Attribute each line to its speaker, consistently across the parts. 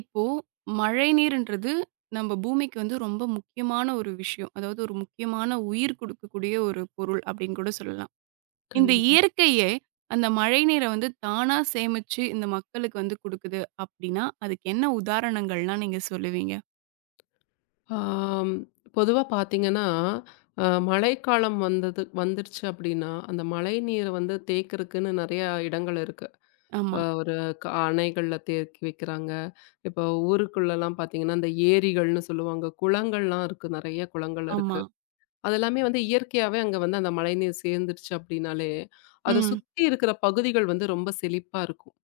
Speaker 1: இப்போ மழைநீர்ன்றது நம்ம பூமிக்கு வந்து ரொம்ப முக்கியமான ஒரு விஷயம். அதாவது ஒரு முக்கியமான உயிர் குடுக்கக்கூடிய ஒரு பொருள் அப்படின்னு கூட சொல்லலாம். இந்த
Speaker 2: கண்டிப்பா.
Speaker 1: இயற்கையே அந்த மழைநீரை வந்து தானா சேமிச்சு இந்த மக்களுக்கு வந்து குடுக்குது அப்படின்னா, அதுக்கு என்ன உதாரணங்கள்லாம் நீங்க சொல்லுவீங்க?
Speaker 2: ஆம், பொதுவா பார்த்தீங்கன்னா, மழைக்காலம் வந்தது வந்துருச்சு அப்படின்னா, அந்த மழை நீரை வந்து தேக்கிறதுக்குன்னு நெறையா இடங்கள் இருக்கு. அ
Speaker 1: ஆமா,
Speaker 2: ஒரு க அணைகள்ல தேக்கி வைக்கிறாங்க. இப்போ ஊருக்குள்ளலாம் பார்த்தீங்கன்னா, அந்த ஏரிகள்னு சொல்லுவாங்க. குளங்கள்லாம் இருக்கு. நெறைய குளங்கள்
Speaker 1: ஆமா.
Speaker 2: இருக்கு. அதெல்லாமே வந்து இயற்கையாவே அங்க வந்து அந்த மழைநீர் சேர்ந்துருச்சு அப்படின்னாலே, அத
Speaker 1: ம்.
Speaker 2: சுத்தி இருக்கிற பகுதிகள் வந்து ரொம்ப செழிப்பா இருக்கும்.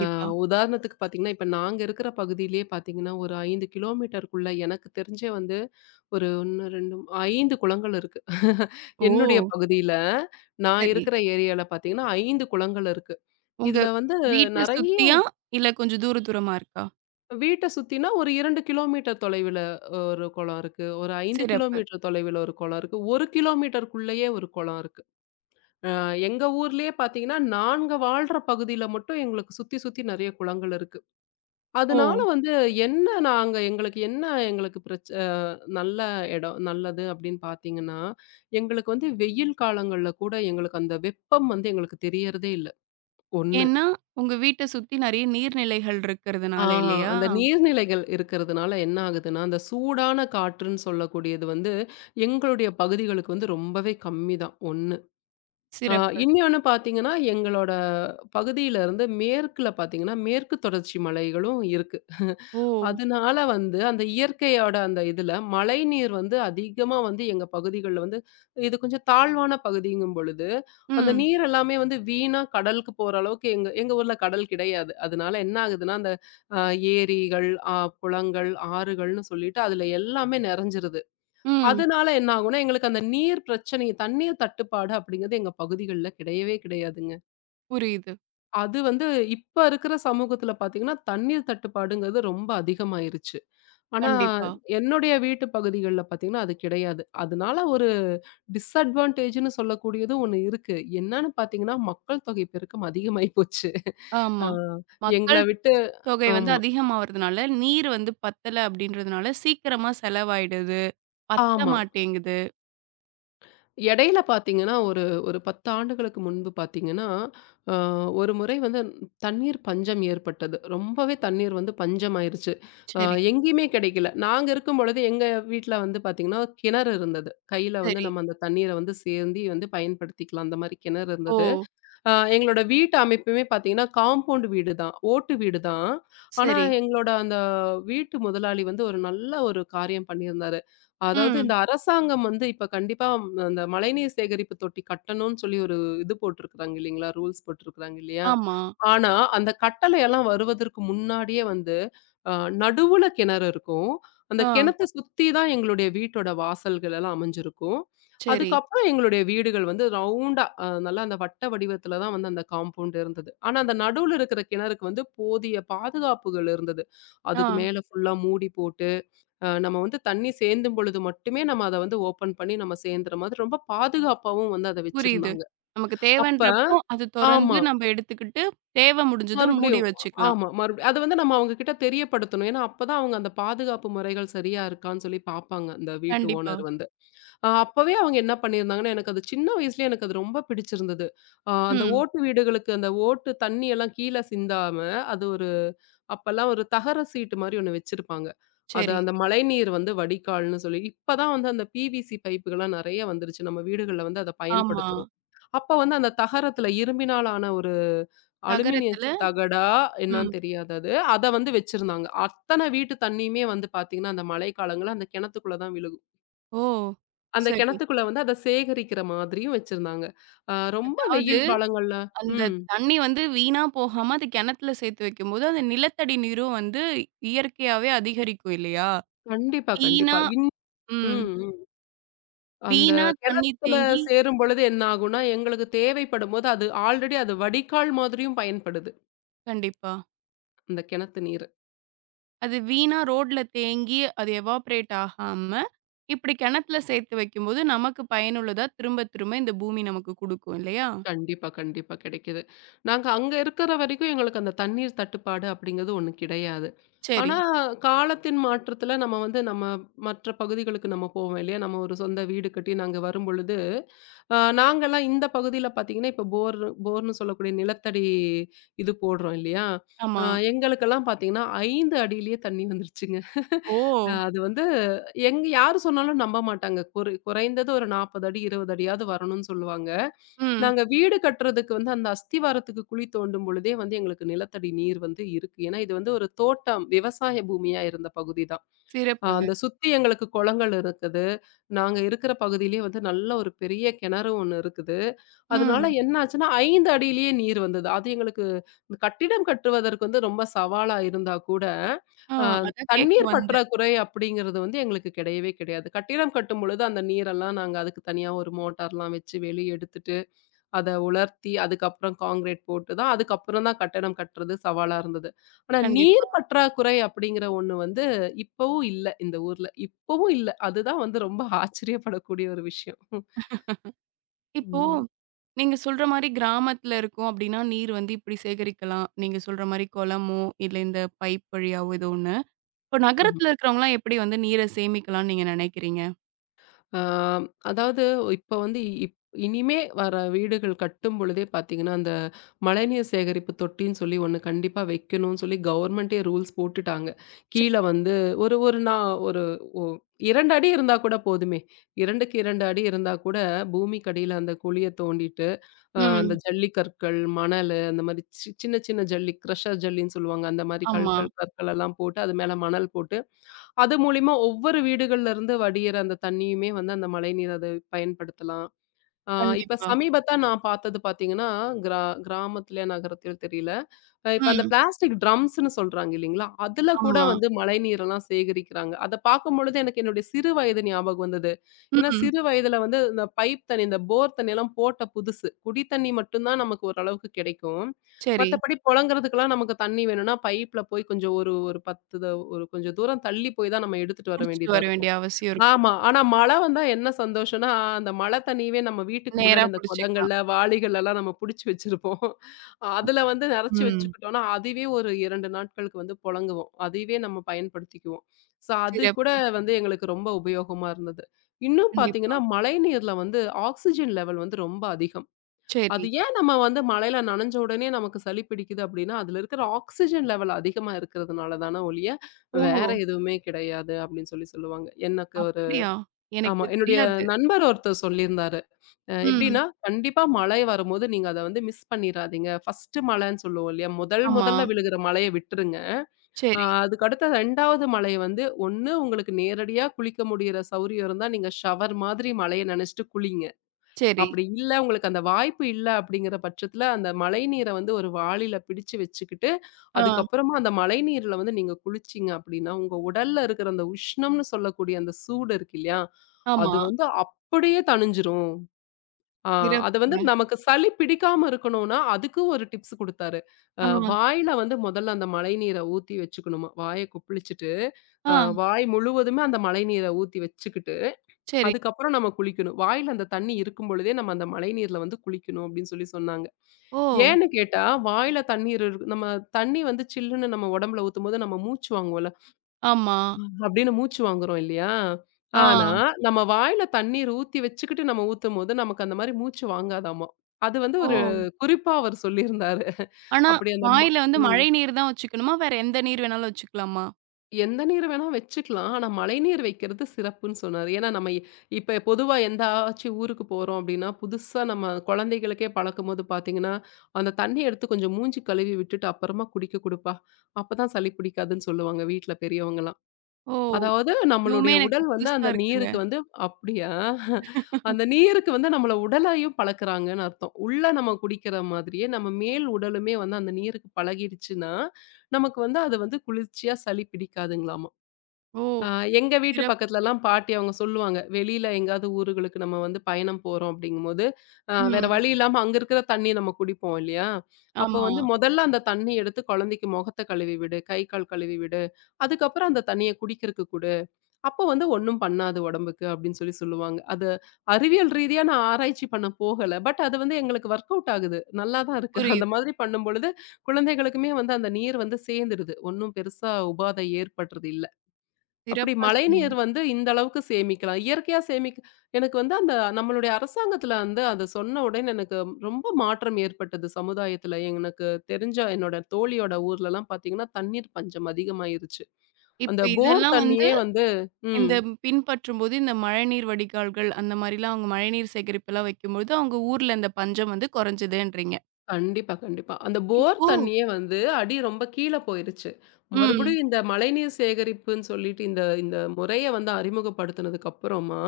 Speaker 2: அ உதாரணத்துக்கு பார்த்தீங்கன்னா, இப்ப நாங்க இருக்கிற பகுதியிலேயே பார்த்தீங்கன்னா, ஒரு 5 கிலோமீட்டருக்குள்ள எனக்கு தெரிஞ்சே வந்து ஒரு 1, 2, 5 குளங்கள் இருக்கு. என்னுடைய
Speaker 1: ஓ!
Speaker 2: பகுதியில, நான்
Speaker 1: சரி.
Speaker 2: இருக்கிற ஏரியால பார்த்தீங்கன்னா, 5 குளங்கள் இருக்கு.
Speaker 1: உங்க
Speaker 2: இதுல வந்து
Speaker 1: வீட்ட
Speaker 2: நெறைய
Speaker 1: சுத்தியா? இல்ல கொஞ்சம் தூர தூரமா இருக்கா?
Speaker 2: வீட்ட சுத்தினா ஒரு 2 கிலோமீட்டர் தொலைவில ஒரு குளம் இருக்கு. ஒரு 5
Speaker 1: சிறப்பு.
Speaker 2: கிலோமீட்டர் தொலைவில ஒரு குளம் இருக்கு. 1 கிலோமீட்டருக்குள்ளேயே ஒரு குளம் இருக்கு. அ எங்க ஊர்லயே பார்த்தீங்கன்னா, நாங்க வாழ்ற பகுதியில மட்டும் எங்களுக்கு சுத்தி சுத்தி நெறைய குளங்கள் இருக்கு.
Speaker 1: ஓ!
Speaker 2: அதனால வந்து என்ன நாங்க எங்களுக்கு என்ன எங்களுக்கு பிரச்ச அ நல்ல இடம் நல்லது அப்படின்னு பார்த்தீங்கன்னா, எங்களுக்கு வந்து வெயில் காலங்கள்ல கூட எங்களுக்கு அந்த வெப்பம் வந்து எங்களுக்கு தெரியறதே இல்ல. 1.
Speaker 1: ஏன்னா, உங்க வீட்ட சுத்தி நெறைய நீர்நிலைகள்
Speaker 2: ஆ
Speaker 1: இருக்கிறதுனால இல்லையா?
Speaker 2: அந்த நீர்நிலைகள் இருக்கிறதுனால என்ன ஆகுதுன்னா, அந்த சூடான காற்றுன்னு சொல்லக்கூடியது வந்து எங்களுடைய பகுதிகளுக்கு வந்து ரொம்பவே கம்மி தான் 1. ஆ
Speaker 1: சிறப்பு.
Speaker 2: இன்னொன்னு பார்த்தீங்கன்னா, எங்களோட பகுதியில இருந்து மேற்குல பார்த்தீங்கன்னா, மேற்கு தொடர்ச்சி மலைகளும் இருக்கு.
Speaker 1: ஓ!
Speaker 2: அதனால வந்து அந்த இயற்கையோட அந்த இதுல மழைநீர் வந்து அதிகமா வந்து எங்க பகுதிகள்ல வந்து இது கொஞ்சம் தாழ்வான பகுதிங்கும் பொழுது, அந்த
Speaker 1: ம்,
Speaker 2: நீர் எல்லாமே வந்து வீணா கடலுக்கு போற அளவுக்கு எங்க எங்க ஊர்ல கடல் கிடையாது. அதனால என்ன ஆகுதுன்னா, அந்த அ ஏரிகள், குளங்கள், ஆறுகள்னு சொல்லிட்டு அதுல எல்லாமே நெறஞ்சிருது.
Speaker 1: ம்.
Speaker 2: அதனால என்ன ஆகும்னா, எங்களுக்கு அந்த நீர் பிரச்சனை, தண்ணீர் தட்டுப்பாடு அப்படிங்கிறது எங்க பகுதிகள்ல கிடையவே கிடையாதுங்க.
Speaker 1: புரியுது.
Speaker 2: அது வந்து இப்ப இருக்கிற சமூகத்துல பார்த்தீங்கன்னா, தண்ணீர் தட்டுப்பாடுங்கிறது ரொம்ப அதிகமாயிருச்சு. ஆனா,
Speaker 1: கண்டிப்பா.
Speaker 2: என்னுடைய வீட்டு பகுதிகள்ல பார்த்தீங்கன்னா, அது கிடையாது. அதனால ஒரு டிஸ்அட்வான்டேஜ்ன்னு சொல்லக்கூடியது ஒண்ணு இருக்கு. என்னன்னு பார்த்தீங்கன்னா, மக்கள் தொகை பெருக்கம் அதிகமாயி போச்சு. ஆ
Speaker 1: ஆமா. மக்கள்
Speaker 2: எங்கள விட்டு
Speaker 1: தொகை வந்து
Speaker 2: ஆமா.
Speaker 1: அதிகமாவறதுனால, நீர் வந்து பத்தல அப்டின்றதுனால சீக்கிரமா செலவாயிடுது. பத்த
Speaker 2: ஆமா.
Speaker 1: மாட்டேங்குது.
Speaker 2: இடையில பார்த்தீங்கன்னா, ஒரு ஒரு 10 ஆண்டுகளுக்கு முன்பு பார்த்தீங்கன்னா, அ ஒரு முறை வந்து தண்ணீர் பஞ்சம் ஏற்பட்டது. ரொம்பவே தண்ணீர் வந்து பஞ்சமாயிருச்சு. அ
Speaker 1: சரி,
Speaker 2: எங்கேயுமே கிடைக்கல. நாங்க இருக்கும்பொழுது எங்க வீட்ல வந்து பார்த்தீங்கன்னா, கிணறு இருந்தது. கையில வந்து
Speaker 1: சரி.
Speaker 2: நம்ம அந்த தண்ணீர வந்து சேந்தி வந்து பயன்படுத்திக்கலாம். அந்த மாரி கிணறு
Speaker 1: ஓ!
Speaker 2: இருந்தது. எங்களோட வீட்டு அமைப்புமே பார்த்தீங்கன்னா, காம்பவுண்ட் வீடு தான். ஓட்டு வீடு தான். ஆனா,
Speaker 1: சரி.
Speaker 2: எங்களோட அந்த வீட்டு முதலாளி வந்து ஒரு நல்ல ஒரு காரியம் பண்ணியிருந்தாரு. அதாவது
Speaker 1: ம்.
Speaker 2: இந்த அரசாங்கம் வந்து இப்ப கண்டிப்பா அந்த மழைநீர் சேகரிப்பு தொட்டி கட்டணும்னு சொல்லி ஒரு இது போட்டிருக்கிறாங்க இல்லைங்களா? ரூல்ஸ் போட்டிருக்கிறாங்க இல்லையா?
Speaker 1: ஆமா.
Speaker 2: ஆனா, அந்த கட்டளை எல்லாம் வருவதற்கு முன்னாடியே வந்து அ நடுவுல கிணறு இருக்கும். அந்த
Speaker 1: ஆ.
Speaker 2: கிணத்த சுத்தி தான் எங்களுடைய வீட்டோட வாசல்கள் எல்லாம் அமைஞ்சிருக்கும்.
Speaker 1: சரி.
Speaker 2: அதுக்கப்புறம் எங்களுடைய வீடுகள் வந்து ரவுண்டா நல்லா அந்த வட்ட வடிவத்துல தான் வந்து அந்த காம்பவுண்ட் இருந்தது. ஆனா, அந்த நடுவுல இருக்கிற கிணறுக்கு வந்து போதிய பாதுகாப்புகள் இருந்தது.
Speaker 1: ஆ.
Speaker 2: அதுக்கு மேல ஃபுல்லா மூடி போட்டு, நம்ம வந்து தண்ணி சேந்தும் பொழுது மட்டுமே நம்ம அத வந்து ஓப்பன் பண்ணி நம்ம சேந்துற மாதிரி ரொம்ப பாதுகாப்பாவும் வந்து அத
Speaker 1: புரியுது.
Speaker 2: வச்சிருந்தாங்க.
Speaker 1: நமக்கு
Speaker 2: அப்ப
Speaker 1: தேவன்றப்போ, அது தொறந்து
Speaker 2: ஆமா.
Speaker 1: நம்ம எடுத்துக்கிட்டு, தேவை முடிஞ்சதும் மூடி
Speaker 2: மறுபடியும்
Speaker 1: வச்சுக்கலாம்.
Speaker 2: ஆமா. மறுபடியும் அது வந்து நம்ம அவங்க கிட்ட தெரியப்படுத்தணும். ஏன்னா, அப்பதான் அவங்க அந்த பாதுகாப்பு முறைகள் சரியா இருக்கான்னு சொல்லி பாப்பாங்க, அந்த வீட்டு
Speaker 1: கண்டிப்பா.
Speaker 2: ஓனர் வந்து. அப்பவே அவங்க என்ன பண்ணியிருந்தாங்கன்னா, எனக்கு அது சின்ன வயசுலயே எனக்கு அது ரொம்ப பிடிச்சிருந்தது. அந்த
Speaker 1: ம்.
Speaker 2: ஓட்டு வீடுகளுக்கு அந்த ஓட்டு தண்ணி எல்லாம் கீழ சிந்தாம, அது ஒரு அப்பல்லாம் ஒரு தகர சீட்டு மாரி ஒண்ணு வச்சிருப்பாங்க. அத
Speaker 1: சரி.
Speaker 2: அந்த மழைநீர் வந்து வடிகால்ன்னு சொல்லி, இப்ப தான் வந்து அந்த பிவிசி பைப்புகள்லாம் நெறைய வந்துருச்சு. நம்ம வீடுகள்ல வந்து அத
Speaker 1: ஆமா.
Speaker 2: பயன்படுத்துறோம். அப்ப வந்து அந்த தகரத்துல இரும்பினால் ஆன ஒரு அலுமினியம்
Speaker 1: தகரத்துல
Speaker 2: தகடா என்னான்னு
Speaker 1: ம்.
Speaker 2: தெரியாது அது. அத வந்து வச்சிருந்தாங்க. அத்தன வீட்டு தண்ணியுமே வந்து பார்த்தீங்கன்னா, அந்த மழைக்காலங்கள்ல அந்த கிணத்துக்குள்ள தான் விழுகும்.
Speaker 1: ஓ!
Speaker 2: அந்த
Speaker 1: சரி.
Speaker 2: கிணத்துக்குள்ள வந்து அத சேகரிக்கிற மாதிரியும் வச்சிருந்தாங்க. ரொம்ப
Speaker 1: அதாவது
Speaker 2: வெயில் காலங்கள்ல.
Speaker 1: அந்த
Speaker 2: ம்.
Speaker 1: தண்ணி வந்து வீணா போகாம அது கிணத்துல சேர்த்து வைக்கும்போது, அந்த நிலத்தடி நீரும் வந்து இயற்கையாவே அதிகரிக்கும் இல்லையா?
Speaker 2: கண்டிப்பா, கண்டிப்பா.
Speaker 1: வீணா ம்.
Speaker 2: ம், ம். அந்த
Speaker 1: வீணா தண்ணி
Speaker 2: கிணத்துல
Speaker 1: தேங்கி
Speaker 2: சேரும் பொழுது என்ன ஆகும்னா, எங்களுக்கு தேவைப்படும்போது அது ஆல்ரெடி அது வடிகால் மாதிரியும் பயன்படுது.
Speaker 1: கண்டிப்பா.
Speaker 2: அந்த கிணத்து நீரு.
Speaker 1: அது வீணா ரோட்ல தேங்கி அது எவாப்ரேட் ஆகாம, இப்படி கிணத்துல சேர்த்து வைக்கும்போது, நமக்கு பயனுள்ளதா திரும்ப திரும்ப இந்த பூமி நமக்கு குடுக்கும் இல்லையா?
Speaker 2: கண்டிப்பா, கண்டிப்பா கிடைக்குது. நாங்க அங்க இருக்கிற வரைக்கும் எங்களுக்கு அந்த தண்ணீர் தட்டுப்பாடு அப்படிங்கிறது ஒண்ணு கிடையாது.
Speaker 1: சரி.
Speaker 2: ஆனா, காலத்தின் மாற்றத்துல நம்ம வந்து நம்ம மற்ற பகுதிகளுக்கு நம்ம போவோம் இல்லையா? நம்ம ஒரு சொந்த வீடு கட்டி நாங்க வரும்பொழுது நாங்கலாம் இந்த பகுதியில பார்த்தீங்கன்னா, இப்ப போர்ன்னு சொல்லக்கூடிய நிலத்தடி இது போடுறோம் இல்லையா? அ
Speaker 1: ஆமா.
Speaker 2: எங்களுக்கெல்லாம் பார்த்தீங்கன்னா, 5 அடியிலேயே தண்ணி வந்துருச்சுங்க.
Speaker 1: ஓ!
Speaker 2: அது வந்து எங்க யாரு சொன்னாலும் நம்ப மாட்டாங்க. குறைந்தது ஒரு 40 அடி, 20 அடியாவது வரணும்னு சொல்லுவாங்க.
Speaker 1: ம்.
Speaker 2: நாங்க வீடு கட்டுறதுக்கு வந்து அந்த அஸ்திவாரத்துக்கு குழி தோண்டும் பொழுதே வந்து எங்களுக்கு நிலத்தடி நீர் வந்து இருக்கு. ஏன்னா, இது வந்து ஒரு தோட்டம், விவசாய பூமியா இருந்த பகுதி தான்.
Speaker 1: சிறப்புங்க.
Speaker 2: அந்த சுத்தி எங்களுக்கு குளங்கள் இருக்குது. நாங்க இருக்கிற பகுதியிலேயே வந்து நல்ல ஒரு பெரிய கிணறு ஒண்ணு இருக்குது. அதனால
Speaker 1: ம்.
Speaker 2: என்ன ஆச்சுன்னா, 5 அடியிலேயே நீர் வந்தது. அது எங்களுக்கு இந்த கட்டிடம் கட்டுவதற்கு வந்து ரொம்ப சவாலா இருந்தா கூட,
Speaker 1: ஆ
Speaker 2: அ
Speaker 1: அதான் கேட்க
Speaker 2: தண்ணீர்
Speaker 1: வந்தேன்.
Speaker 2: பற்றாக்குறை அப்படிங்கிறது வந்து எங்களுக்கு கிடையவே கிடையாது. கட்டிடம் கட்டும்பொழுது அந்த நீரெல்லாம் நாங்க அதுக்கு தனியா ஒரு மோட்டார்லாம் வச்சு வெளிய எடுத்துட்டு அத உலர்த்தி, அதுக்கப்புறம் கான்கிரீட் போட்டு தான், அதுக்கப்புறம் தான் கட்டடம் கட்டுறது சவாலா இருந்தது. ஆனா
Speaker 1: கண்டிப்பா.
Speaker 2: நீர் பற்றாக்குறை அப்படிங்கிற ஒண்ணு வந்து இப்பவும் இல்ல இந்த ஊர்ல. இப்பவும் இல்ல. அதுதான் வந்து ரொம்ப ஆச்சரியப்படக்கூடிய ஒரு விஷயம்.
Speaker 1: இப்போ
Speaker 2: ம்.
Speaker 1: நீங்க சொல்ற மாரி கிராமத்துல இருக்கோம் அப்டின்னா, நீர் வந்து இப்டி சேகரிக்கலாம். நீங்க சொல்ற மாரி குளமோ, இல்ல இந்த பைப் வழியாவோ ஏதோ ஒண்ணு. இப்போ
Speaker 2: ஆமா.
Speaker 1: நகரத்துல இருக்கிறவங்கலாம் எப்டி வந்து நீர சேமிக்கலாம்னு நீங்க நெனைக்கிறீங்க?
Speaker 2: ஆ, அதாவது இப்ப வந்து இப் இனிமே வர வீடுகள் கட்டும் பொழுதே பார்த்தீங்கன்னா, அந்த மழைநீர் சேகரிப்பு தொட்டின்னு சொல்லி ஒண்ணு கண்டிப்பா வைக்கணும்னு சொல்லி கவர்மெண்ட்டே ரூல்ஸ் போட்டுட்டாங்க.
Speaker 1: சே
Speaker 2: கீழ வந்து ஒரு ஒரு நா ஒரு ஒ 2 அடி இருந்தா கூட போதுமே. 2க்கு 2 அடி இருந்தா கூட பூமிக்கடியில அந்த குழிய தோண்டிட்டு, அந்த
Speaker 1: ம்.
Speaker 2: ஜல்லிக்கற்கள், மணலு அந்த மாரி சின்ன சின்ன ஜல்லி, க்ரஷர் ஜல்லின்னு சொல்லுவாங்க. அந்த மாரி
Speaker 1: ஆமா.
Speaker 2: கல்கள், கற்கள் எல்லாம் போட்டு அது மேல மணல் போட்டு அது மூலியமா ஒவ்வொரு வீடுகள்ல இருந்து வடியிற அந்த தண்ணியுமே வந்து அந்த மழைநீர் அது பயன்படுத்தலாம். இப்ப
Speaker 1: கண்டிப்பா.
Speaker 2: சமீபத்தா நான் பார்த்தது பார்த்தீங்கன்னா, கிராமத்திலயா நகரத்திலயோ தெரியல. இப்ப அந்த
Speaker 1: ம்.
Speaker 2: பிளாஸ்டிக் ட்ரம்ஸ்ன்னு சொல்றாங்க இல்லீங்களா? அதுல கூட
Speaker 1: ஆமா.
Speaker 2: வந்து மழைநீர் எல்லாம் சேகரிக்கிறாங்க. அத பார்க்கும்பொழுது எனக்கு என்னுடைய சிறு வயது ஞாபகம் வந்தது. ஏன்னா,
Speaker 1: ம்.
Speaker 2: சிறு வயதுல வந்து இந்த பைப் தண்ணி, இந்த போர் தண்ணியெல்லாம் போட்ட புதுசு. குடி தண்ணி மட்டும் தான் நமக்கு ஓரளவுக்கு கிடைக்கும்.
Speaker 1: சரி.
Speaker 2: மத்தபடி புழங்குறதுக்கெல்லாம் நமக்கு தண்ணி வேணும்னா, பைப்ல போய் கொஞ்சம் ஒரு ஒரு 10 ஒரு கொஞ்சம் தூரம் தள்ளி போய் தான் நம்ம எடுத்துட்டு வர
Speaker 1: புடிச்சிட்டு
Speaker 2: வேண்டியதா
Speaker 1: வர
Speaker 2: இருக்கும்.
Speaker 1: வேண்டிய அவசியம் இருக்கும்.
Speaker 2: ஆமா. ஆனா மழை வந்தா என்ன சந்தோஷம்னா, அந்த மழை தண்ணியவே நம்ம வீட்டுக்கு
Speaker 1: நேரா
Speaker 2: முன்னாடி அந்த
Speaker 1: புடிச்சுக்கலாம்.
Speaker 2: குடங்கள்ல, வாளிகள்லலாம் நம்ம புடிச்சு வச்சிருப்போம். அதுல வந்து நெறச்சு
Speaker 1: ம்.
Speaker 2: வச்சுக்கிட்டோம்னா, அதுவே ஒரு 2 நாட்களுக்கு வந்து புழங்குவோம். அதுவே நம்ம பயன்படுத்திக்குவோம். ஸோ அது கூட
Speaker 1: சிறப்பு.
Speaker 2: வந்து எங்களுக்கு ரொம்ப உபயோகமா இருந்தது. இன்னும்
Speaker 1: கண்டிப்பா.
Speaker 2: பாத்தீங்கன்னா, மழைநீர்ல வந்து ஆக்ஸிஜன் லெவல் வந்து ரொம்ப அதிகம். அது
Speaker 1: சரி.
Speaker 2: ஏன் நம்ம வந்து மழையில நனைஞ்ச உடனே நமக்கு சளி பிடிக்குது அப்டின்னா, அதுல இருக்கிற ஆக்ஸிஜன் லெவல் அதிகமா இருக்கிறதுனால தான ஒழிய,
Speaker 1: ஓ!
Speaker 2: வேற எதுவுமே கிடையாது அப்டின்னு சொல்லி சொல்லுவாங்க. எனக்கு ஒரு
Speaker 1: அப்டியா? எனக்கு
Speaker 2: ஆமா.
Speaker 1: இது
Speaker 2: என்னுடைய
Speaker 1: தெரியாது.
Speaker 2: நண்பர் ஒருத்தர் சொல்லியிருந்தாரு.
Speaker 1: ம்.
Speaker 2: எப்படின்னா, "கண்டிப்பா மழை வரும்போது நீங்க அத வந்து மிஸ் பண்ணிறாதீங்க. ஃபர்ஸ்ட்டு மழைன்னு சொல்லுவோம் இல்லையா? முதல்
Speaker 1: ஆமா.
Speaker 2: முதல்ல விழுகிற மழைய விட்டுருங்க. அ
Speaker 1: சரி,
Speaker 2: அதுக்கடுத்த 2வது மழை வந்து, ஒண்ணு உங்களுக்கு நேரடியா குளிக்க முடியிற சௌரியம் இருந்தா, நீங்க ஷவர் மாதிரி மழைய நனைச்சுட்டு குளிங்க.
Speaker 1: சரி.
Speaker 2: அப்படி இல்ல, உங்களுக்கு அந்த வாய்ப்பு இல்ல அப்படிங்கிற பட்சத்துல, அந்த மழைநீர வந்து ஒரு வாளில பிடிச்சு வச்சுக்கிட்டு,
Speaker 1: ஆ.
Speaker 2: அதுக்கப்புறமா அந்த மழைநீர்ல வந்து நீங்க குளிச்சீங்க அப்படின்னா, உங்க உடல்ல இருக்கிற அந்த உஷ்ணம்னு சொல்லக்கூடிய அந்த சூடு இருக்கு இல்லையா? அது
Speaker 1: ஆமா.
Speaker 2: வந்து அப்படியே தணிஞ்சிரும். ஆ அது வந்து
Speaker 1: சிறப்புங்க.
Speaker 2: நமக்கு சளி பிடிக்காம இருக்கணும்னா, அதுக்கு ஒரு டிப்ஸ் குடுத்தாரு. அ
Speaker 1: ஆ.
Speaker 2: வாயில வந்து முதல்ல அந்த மழைநீர ஊத்தி வச்சுக்கணுமா, வாய கொப்பளிச்சுட்டு, அ
Speaker 1: ஆ.
Speaker 2: வாய் முழுவதுமே அந்த மழைநீர ஊத்தி வச்சுக்கிட்டு
Speaker 1: சரி.
Speaker 2: அதுக்கப்புறம் நம்ம குளிக்கணும். வாயில அந்த தண்ணி இருக்கும் பொழுதே நம்ம அந்த மழைநீர்ல வந்து குளிக்கணும் அப்படின்னு சொல்லி சொன்னாங்க.
Speaker 1: ஓ!
Speaker 2: ஏன்னு கேட்டா, வாயில தண்ணீர் இருக்கு நம்ம தண்ணி வந்து சில்லுன்னு நம்ம உடம்புல ஊத்தும்போது நம்ம மூச்சு வாங்குவோம்ல,
Speaker 1: ஆமா.
Speaker 2: அப்படின்னு மூச்சு வாங்குறோம் இல்லையா?
Speaker 1: ஆ.
Speaker 2: ஆனா, நம்ம வாயில தண்ணீர் ஊத்தி வச்சுக்கிட்டு நம்ம ஊத்தும்போது நமக்கு அந்த மாரி மூச்சு வாங்காதாமா. அது வந்து
Speaker 1: ஓ!
Speaker 2: ஒரு குறிப்பா அவர் சொல்லியிருந்தாரு.
Speaker 1: ஆனா,
Speaker 2: அப்படி அந்த ம
Speaker 1: வாயில வந்து
Speaker 2: ம்.
Speaker 1: மழை நீர் தான் வச்சுக்கணுமா? வேற எந்த நீர் வேணாலும் வச்சுக்கலாமா?
Speaker 2: எந்த நீர் வேணா வச்சுக்கலாம். ஆனா, மழைநீர் வைக்கிறது சிறப்புன்னு சொன்னாரு. ஏன்னா, இப்ப பொதுவா எந்தாச்சும் ஊருக்கு போறோம் அப்டின்னா, புதுசா நம்ம குழந்தைகளுக்கே பழக்கும்போது பார்த்தீங்கன்னா, அந்த தண்ணிய எடுத்து கொஞ்சம் மூஞ்சி கழுவி விட்டுட்டு அப்புறமா குடிக்க குடுப்பா. அப்பதான் சளி பிடிக்காதுன்னு சொல்லுவாங்க வீட்ல பெரியவங்கலாம்.
Speaker 1: ஓ!
Speaker 2: அதாவது
Speaker 1: இதுவுமே
Speaker 2: நம்மளுடைய
Speaker 1: எனக்கு
Speaker 2: உடல் வந்து
Speaker 1: புதுசா
Speaker 2: அந்த
Speaker 1: இருக்குங்க.
Speaker 2: நீருக்கு வந்து அப்படியா? அந்த நீருக்கு வந்து நம்மள உடலையும் பழக்குறாங்கன்னு அர்த்தம். உள்ள நம்ம குடிக்கிற மாதிரியே நம்ம மேல் உடலுமே வந்து அந்த நீருக்கு பழகிடுச்சுன்னா, நமக்கு வந்து அது வந்து குளிர்ச்சியா சளி பிடிக்காதுங்களாமா.
Speaker 1: ஓ!
Speaker 2: ஆ, எங்க வீட்டு
Speaker 1: சிறப்
Speaker 2: பக்கத்துலலாம் பாட்டி அவங்க சொல்லுவாங்க. வெளியில எங்கேயாவது ஊருகளுக்கு நம்ம வந்து பயணம் போறோம் அப்படிங்கும்போது, வேற
Speaker 1: ம்.
Speaker 2: வழி இல்லாம அங்க இருக்கிற தண்ணீய நம்ம குடிப்போம் இல்லையா? அப்போ
Speaker 1: ஆமா.
Speaker 2: வந்து முதல்ல அந்த தண்ணி எடுத்து குழந்தைக்கு முகத்த கழுவி விடு, கை, கால் கழுவி விடு. அதுக்கப்புறம் அந்த தண்ணிய குடிக்கிறக்கு குடு. அப்போ வந்து ஒண்ணும் பண்ணாது உடம்புக்கு அப்படின்னு சொல்லி சொல்லுவாங்க. அது அறிவியல் ரீதியா நான் ஆராய்ச்சி பண்ண போகல. பட் அது வந்து எங்களுக்கு ஒர்க் அவுட் ஆகுது. நல்லா தான் இருக்கு. அந்த
Speaker 1: புரியுது.
Speaker 2: மாதிரி பண்ணும் பொழுது, குழந்தைகளுக்குமே வந்து அந்த நீர் வந்து சேர்ந்துடுது. ஒண்ணும் பெருசா உபாதை ஏற்படுறது இல்ல. அப்படி
Speaker 1: சிறப்பா
Speaker 2: மழைநீர்
Speaker 1: சொன்னீங்க.
Speaker 2: வந்து இந்த அளவுக்கு சேமிக்கலாம். இயற்கையா சேமிக்க எனக்கு வந்து அந்த நம்மளுடைய அரசாங்கத்தில வந்து அத சொன்ன உடனே எனக்கு ரொம்ப மாற்றம் ஏற்பட்டது சமுதாயத்தில. எனக்கு தெரிஞ்ச என்னோட தோழியோட ஊர்லலாம் பார்த்தீங்கன்னா, தண்ணீர் பஞ்சம் அதிகமாயிருச்சு.
Speaker 1: இப்போ
Speaker 2: அந்த போர்
Speaker 1: இதெல்லாம் வந்து
Speaker 2: தண்ணியே வந்து ம்.
Speaker 1: இந்த பின்பற்றும்போது இந்த மழைநீர் வடிகால்கள் அந்த மாரிலாம் அவங்க மழைநீர் சேகரிப்புலாம் வைக்கும்பொழுது, அவங்க ஊர்ல இந்த பஞ்சம் வந்து குறைஞ்சதுன்றீங்க.
Speaker 2: கண்டிப்பா, கண்டிப்பா. அந்த போர்
Speaker 1: இப்போ
Speaker 2: தண்ணியே வந்து அடி ரொம்ப கீழ போயிருச்சு.
Speaker 1: ம்.
Speaker 2: மறுபடியும் இந்த மழைநீர் சேகரிப்புன்னு சொல்லிட்டு இந்த இந்த முறைய வந்து அறிமுகப்படுத்தினதுக்கு அப்புறமா,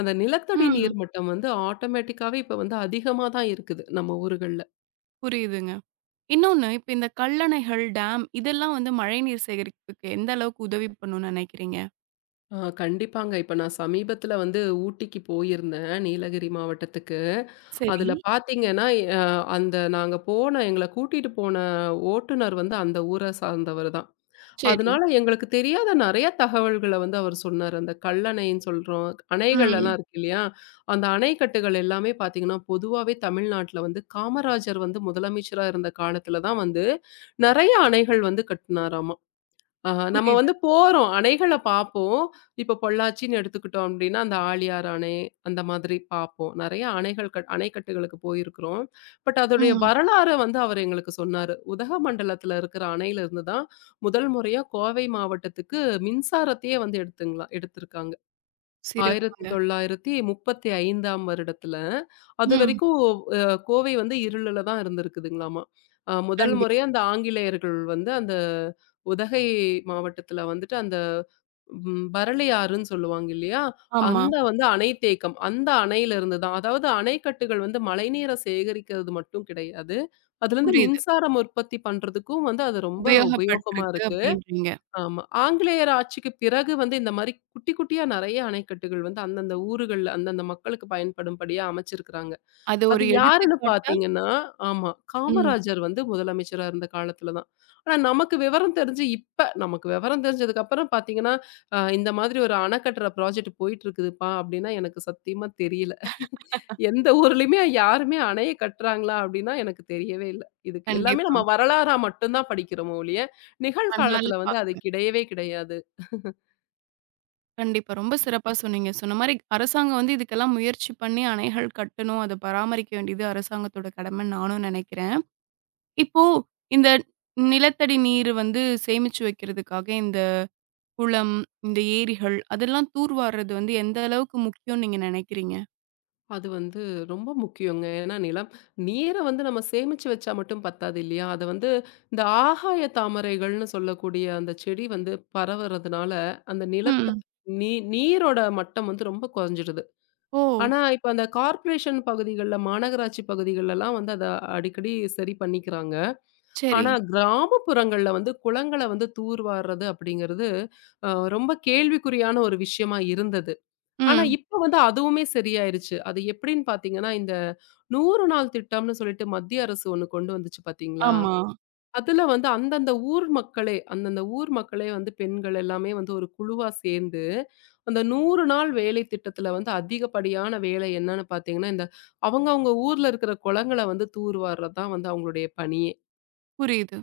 Speaker 2: அந்த நிலத்தடி
Speaker 1: ம்.
Speaker 2: நீர் மட்டம் வந்து ஆட்டோமேட்டிக்காவே இப்ப வந்து அதிகமா தான் இருக்குது, நம்ம ஊர்கள்ல.
Speaker 1: புரியுதுங்க. இன்னொன்னு, இப்ப இந்த கல்லணைகள், டேம் இதெல்லாம் வந்து மழைநீர் சேகரிப்புக்கு எந்த அளவுக்கு உதவி பண்ணும்னு நினைக்கிறீங்க?
Speaker 2: கண்டிப்பாங்க. இப்ப நான் சமீபத்தில வந்து ஊட்டிக்கு போயிருந்தேன், நீலகிரி மாவட்டத்துக்கு.
Speaker 1: சரி,
Speaker 2: அதில பார்த்தீங்கன்னா, எ அந்த நாங்க போன எங்கள கூட்டிட்டு போன ஓட்டுநர் வந்து அந்த ஊர சார்ந்தவர் தான்.
Speaker 1: சரி.
Speaker 2: அதனால எங்களுக்கு தெரியாத நெறைய தகவல்கள வந்து அவர் சொன்னாரு. அந்த கல்லணைன்னு சொல்றோம். அணைகள்லாம்
Speaker 1: ம்.
Speaker 2: இருக்கு இல்லையா? அந்த அணைக்கட்டுகள் எல்லாமே பார்த்தீங்கன்னா, பொதுவாவே தமிழ்நாட்ல வந்து காமராஜர் வந்து முதலமைச்சரா இருந்த காலத்துல தான் வந்து நெறைய அணைகள் வந்து கட்டுனாராமா. ஆஹா, நம்ம
Speaker 1: புரியுது.
Speaker 2: வந்து போறோம். அணைகள பார்ப்போம். இப்ப பொள்ளாச்சின்னு எடுத்துக்கிட்டோம் அப்டின்னா, அந்த ஆழியாறு அணை, அந்த மாதிரி பார்ப்போம். நெறைய அணைகள் அணைக்கட்டுகளுக்கு போயிருக்கிறோம். பட் அதோடைய
Speaker 1: ம்.
Speaker 2: வரலாற வந்து அவர் எங்களுக்கு சொன்னாரு. உதகமண்டலத்தில இருக்கிற அணையிலிருந்து தான் முதல் முறையா கோவை மாவட்டத்துக்கு மின்சாரத்தையே வந்து எடுத்திருக்காங்க.
Speaker 1: சிறப்புங்க.
Speaker 2: 1935ஆம் வருடத்துல,
Speaker 1: ம்.
Speaker 2: அதுவரைக்கும் அ கோவை வந்து இருளுல தான் இருந்திருக்குதுங்களாமா. முதல்
Speaker 1: கண்டி
Speaker 2: முறையா அந்த ஆங்கிலேயர்கள் வந்து அந்த உதகை மாவட்டத்துல வந்துட்டு அந்த பரளியாறுன்னு சொல்லுவாங்க இல்லையா?
Speaker 1: ஆமா.
Speaker 2: அந்த வந்து அணை தேக்கம். அந்த அணையிலிருந்து தான். அதாவது அணைக்கட்டுகள் வந்து மழைநீரை சேகரிக்கிறது மட்டும் கிடையாது. அதுலருந்து
Speaker 1: புரியுது.
Speaker 2: மின்சாரம் உற்பத்தி பண்றதுக்கும் வந்து அது ரொம்ப உபயோகமா
Speaker 1: உபயோகப்பட்டிருக்கு
Speaker 2: இருக்கு.
Speaker 1: அப்படின்றீங்க.
Speaker 2: ஆமா. ஆங்கிலேயர் ஆட்சிக்கு பிறகு வந்து இந்த மாரி குட்டி, குட்டியா நெறைய அணைக்கட்டுகள் வந்து அந்தந்த ஊருகள்ல, அந்தந்த மக்களுக்கு பயன்படும்படியா அமைச்சிருக்கிறாங்க.
Speaker 1: அது
Speaker 2: அது
Speaker 1: ஒரு
Speaker 2: யாருன்னு
Speaker 1: எடுத்துக்காட்டா
Speaker 2: பார்த்தீங்கன்னா, ஆமா.
Speaker 1: ம்.
Speaker 2: காமராஜர் வந்து முதலமைச்சரா இருந்த காலத்துல தான். ஆனா நமக்கு விவரம் தெரிஞ்சு இப்ப நமக்கு விவரம் தெரிஞ்சதுக்கப்புறம் பார்த்தீங்கன்னா, இந்த மாதிரி ஒரு அணை கட்டுற ப்ராஜெக்ட் போயிட்டு இருக்குதுப்பா! அப்டின்னா எனக்கு சத்தியமா தெரியல. எந்த ஊர்லயுமே யாருமே அணைய கட்டுறாங்களா? அப்டின்னா எனக்கு தெரியவே இல்ல. இதுக்கு எல்லாமே
Speaker 1: கண்டிப்பா.
Speaker 2: நம்ம வரலாறா மட்டும் தான் படிக்கிறோமோ ஒழிய,
Speaker 1: கண்ணால
Speaker 2: நிகழ்காலத்துல வந்து அது
Speaker 1: பார்க்கல.
Speaker 2: கிடையவே கிடையாது.
Speaker 1: கண்டிப்பா. ரொம்ப சிறப்பா சொன்னீங்க. சொன்ன மாரி அரசாங்கம் வந்து இதுக்கெல்லாம் முயற்சி பண்ணி அணைகள் கட்டணும், அத பராமரிக்க வேண்டியது அரசாங்கத்தோட கடமைன்னு நானும் நினைக்கிறேன். இப்போ இந்த நிலத்தடி நீர் வந்து சேமிச்சு வைக்கிறதுக்காக இந்த குளம், இந்த ஏரிகள் அதெல்லாம் தூர்வார்றது வந்து எந்த அளவுக்கு முக்கியம்னு நீங்க நினைக்கிறீங்க?
Speaker 2: அது வந்து ரொம்ப முக்கியங்க. ஏன்னா நிலம் நீர வந்து நம்ம சேமிச்சு வச்சா மட்டும் பத்தாது இல்லையா? அத வந்து இந்த ஆகாய தாமரைகள்னு சொல்லக்கூடிய அந்த செடி வந்து பரவுறதுனால, அந்த நிலத்த
Speaker 1: ம்.
Speaker 2: நீரோட மட்டம் வந்து ரொம்ப குறைஞ்சிடுது.
Speaker 1: ஓ!
Speaker 2: ஆனா இப்ப அந்த கார்ப்பரேஷன் பகுதிகள்ல, மாநகராட்சி பகுதிகள்லலாம் வந்து அத அடிக்கடி சரி பண்ணிக்கிறாங்க.
Speaker 1: சரி.
Speaker 2: ஆனா, கிராமப்புறங்கள்ல வந்து குளங்கள வந்து தூர்வார்றது அப்படிங்கிறது, அ ரொம்ப கேள்விக்குறியான ஒரு விஷயமா இருந்தது. ஆனா,
Speaker 1: ம்.
Speaker 2: இப்ப வந்து அதுவுமே சரியாயிருச்சு. அது எப்படின்னு பார்த்தீங்கன்னா, இந்த 100 நாள் திட்டம்னு சொல்லிட்டு மத்திய அரசு ஒண்ணு கொண்டு வந்துச்சு பார்த்தீங்களா?
Speaker 1: ஆமா.
Speaker 2: அதுல வந்து அந்தந்த ஊர் மக்களே வந்து பெண்கள் எல்லாமே வந்து ஒரு குழுவா சேர்ந்து, அந்த 100 நாள் வேலை திட்டத்துல வந்து அதிகப்படியான வேலை என்னன்னு பார்த்தீங்கன்னா, இந்த அவங்கவங்க ஊர்ல இருக்கிற குளங்கள வந்து தூர்வார்றது தான் வந்து அவங்களுடைய பணியே.
Speaker 1: புரியுது.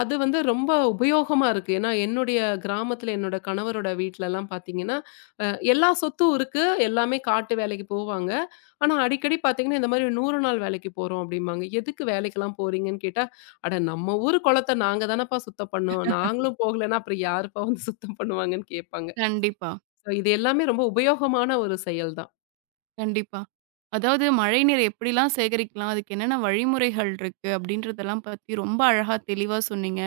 Speaker 2: அது வந்து ரொம்ப உபயோகமா இருக்கு. ஏன்னா, என்னுடைய கிராமத்துல என்னோட கணவரோட வீட்லலாம் பார்த்தீங்கன்னா, அ எல்லா சொத்தும் இருக்கு. எல்லாமே காட்டு வேலைக்கு போவாங்க. ஆனா, அடிக்கடி பார்த்தீங்கன்னா, இந்த மாரி 100 நாள் வேலைக்கு போறோம் அப்படிம்பாங்க. எதுக்கு வேலைக்கெல்லாம் போறீங்கன்னு கேட்டா, "அட நம்ம ஊர் குளத்த நாங்க தானப்பா சுத்தம் பண்ணோம். நாங்களும் போகலன்னா அப்புறம் யாருப்பா வந்து சுத்தம் பண்ணுவாங்கன்னு?" கேட்பாங்க.
Speaker 1: கண்டிப்பா,
Speaker 2: ஸோ இது எல்லாமே ரொம்ப உபயோகமான ஒரு செயல் தான்.
Speaker 1: கண்டிப்பா. அதாவது மழைநீரை எப்படிலாம் சேகரிக்கலாம்? அதுக்கு என்னென்ன வழிமுறைகள் இருக்கு? அப்படின்றதெல்லாம் பத்தி ரொம்ப அழகா தெளிவா சொன்னீங்க.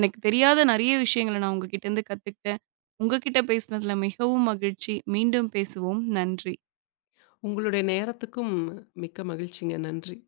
Speaker 1: எனக்கு தெரியாத நிறைய விஷயங்கள நான் உங்ககிட்டருந்து கத்துக்கிட்டேன். உங்ககிட்ட பேசினதுல மிகவும் மகிழ்ச்சி. மீண்டும் பேசுவோம். நன்றி.
Speaker 2: உங்களுடைய நேரத்துக்கும் மிக்க மகிழ்ச்சிங்க. நன்றி.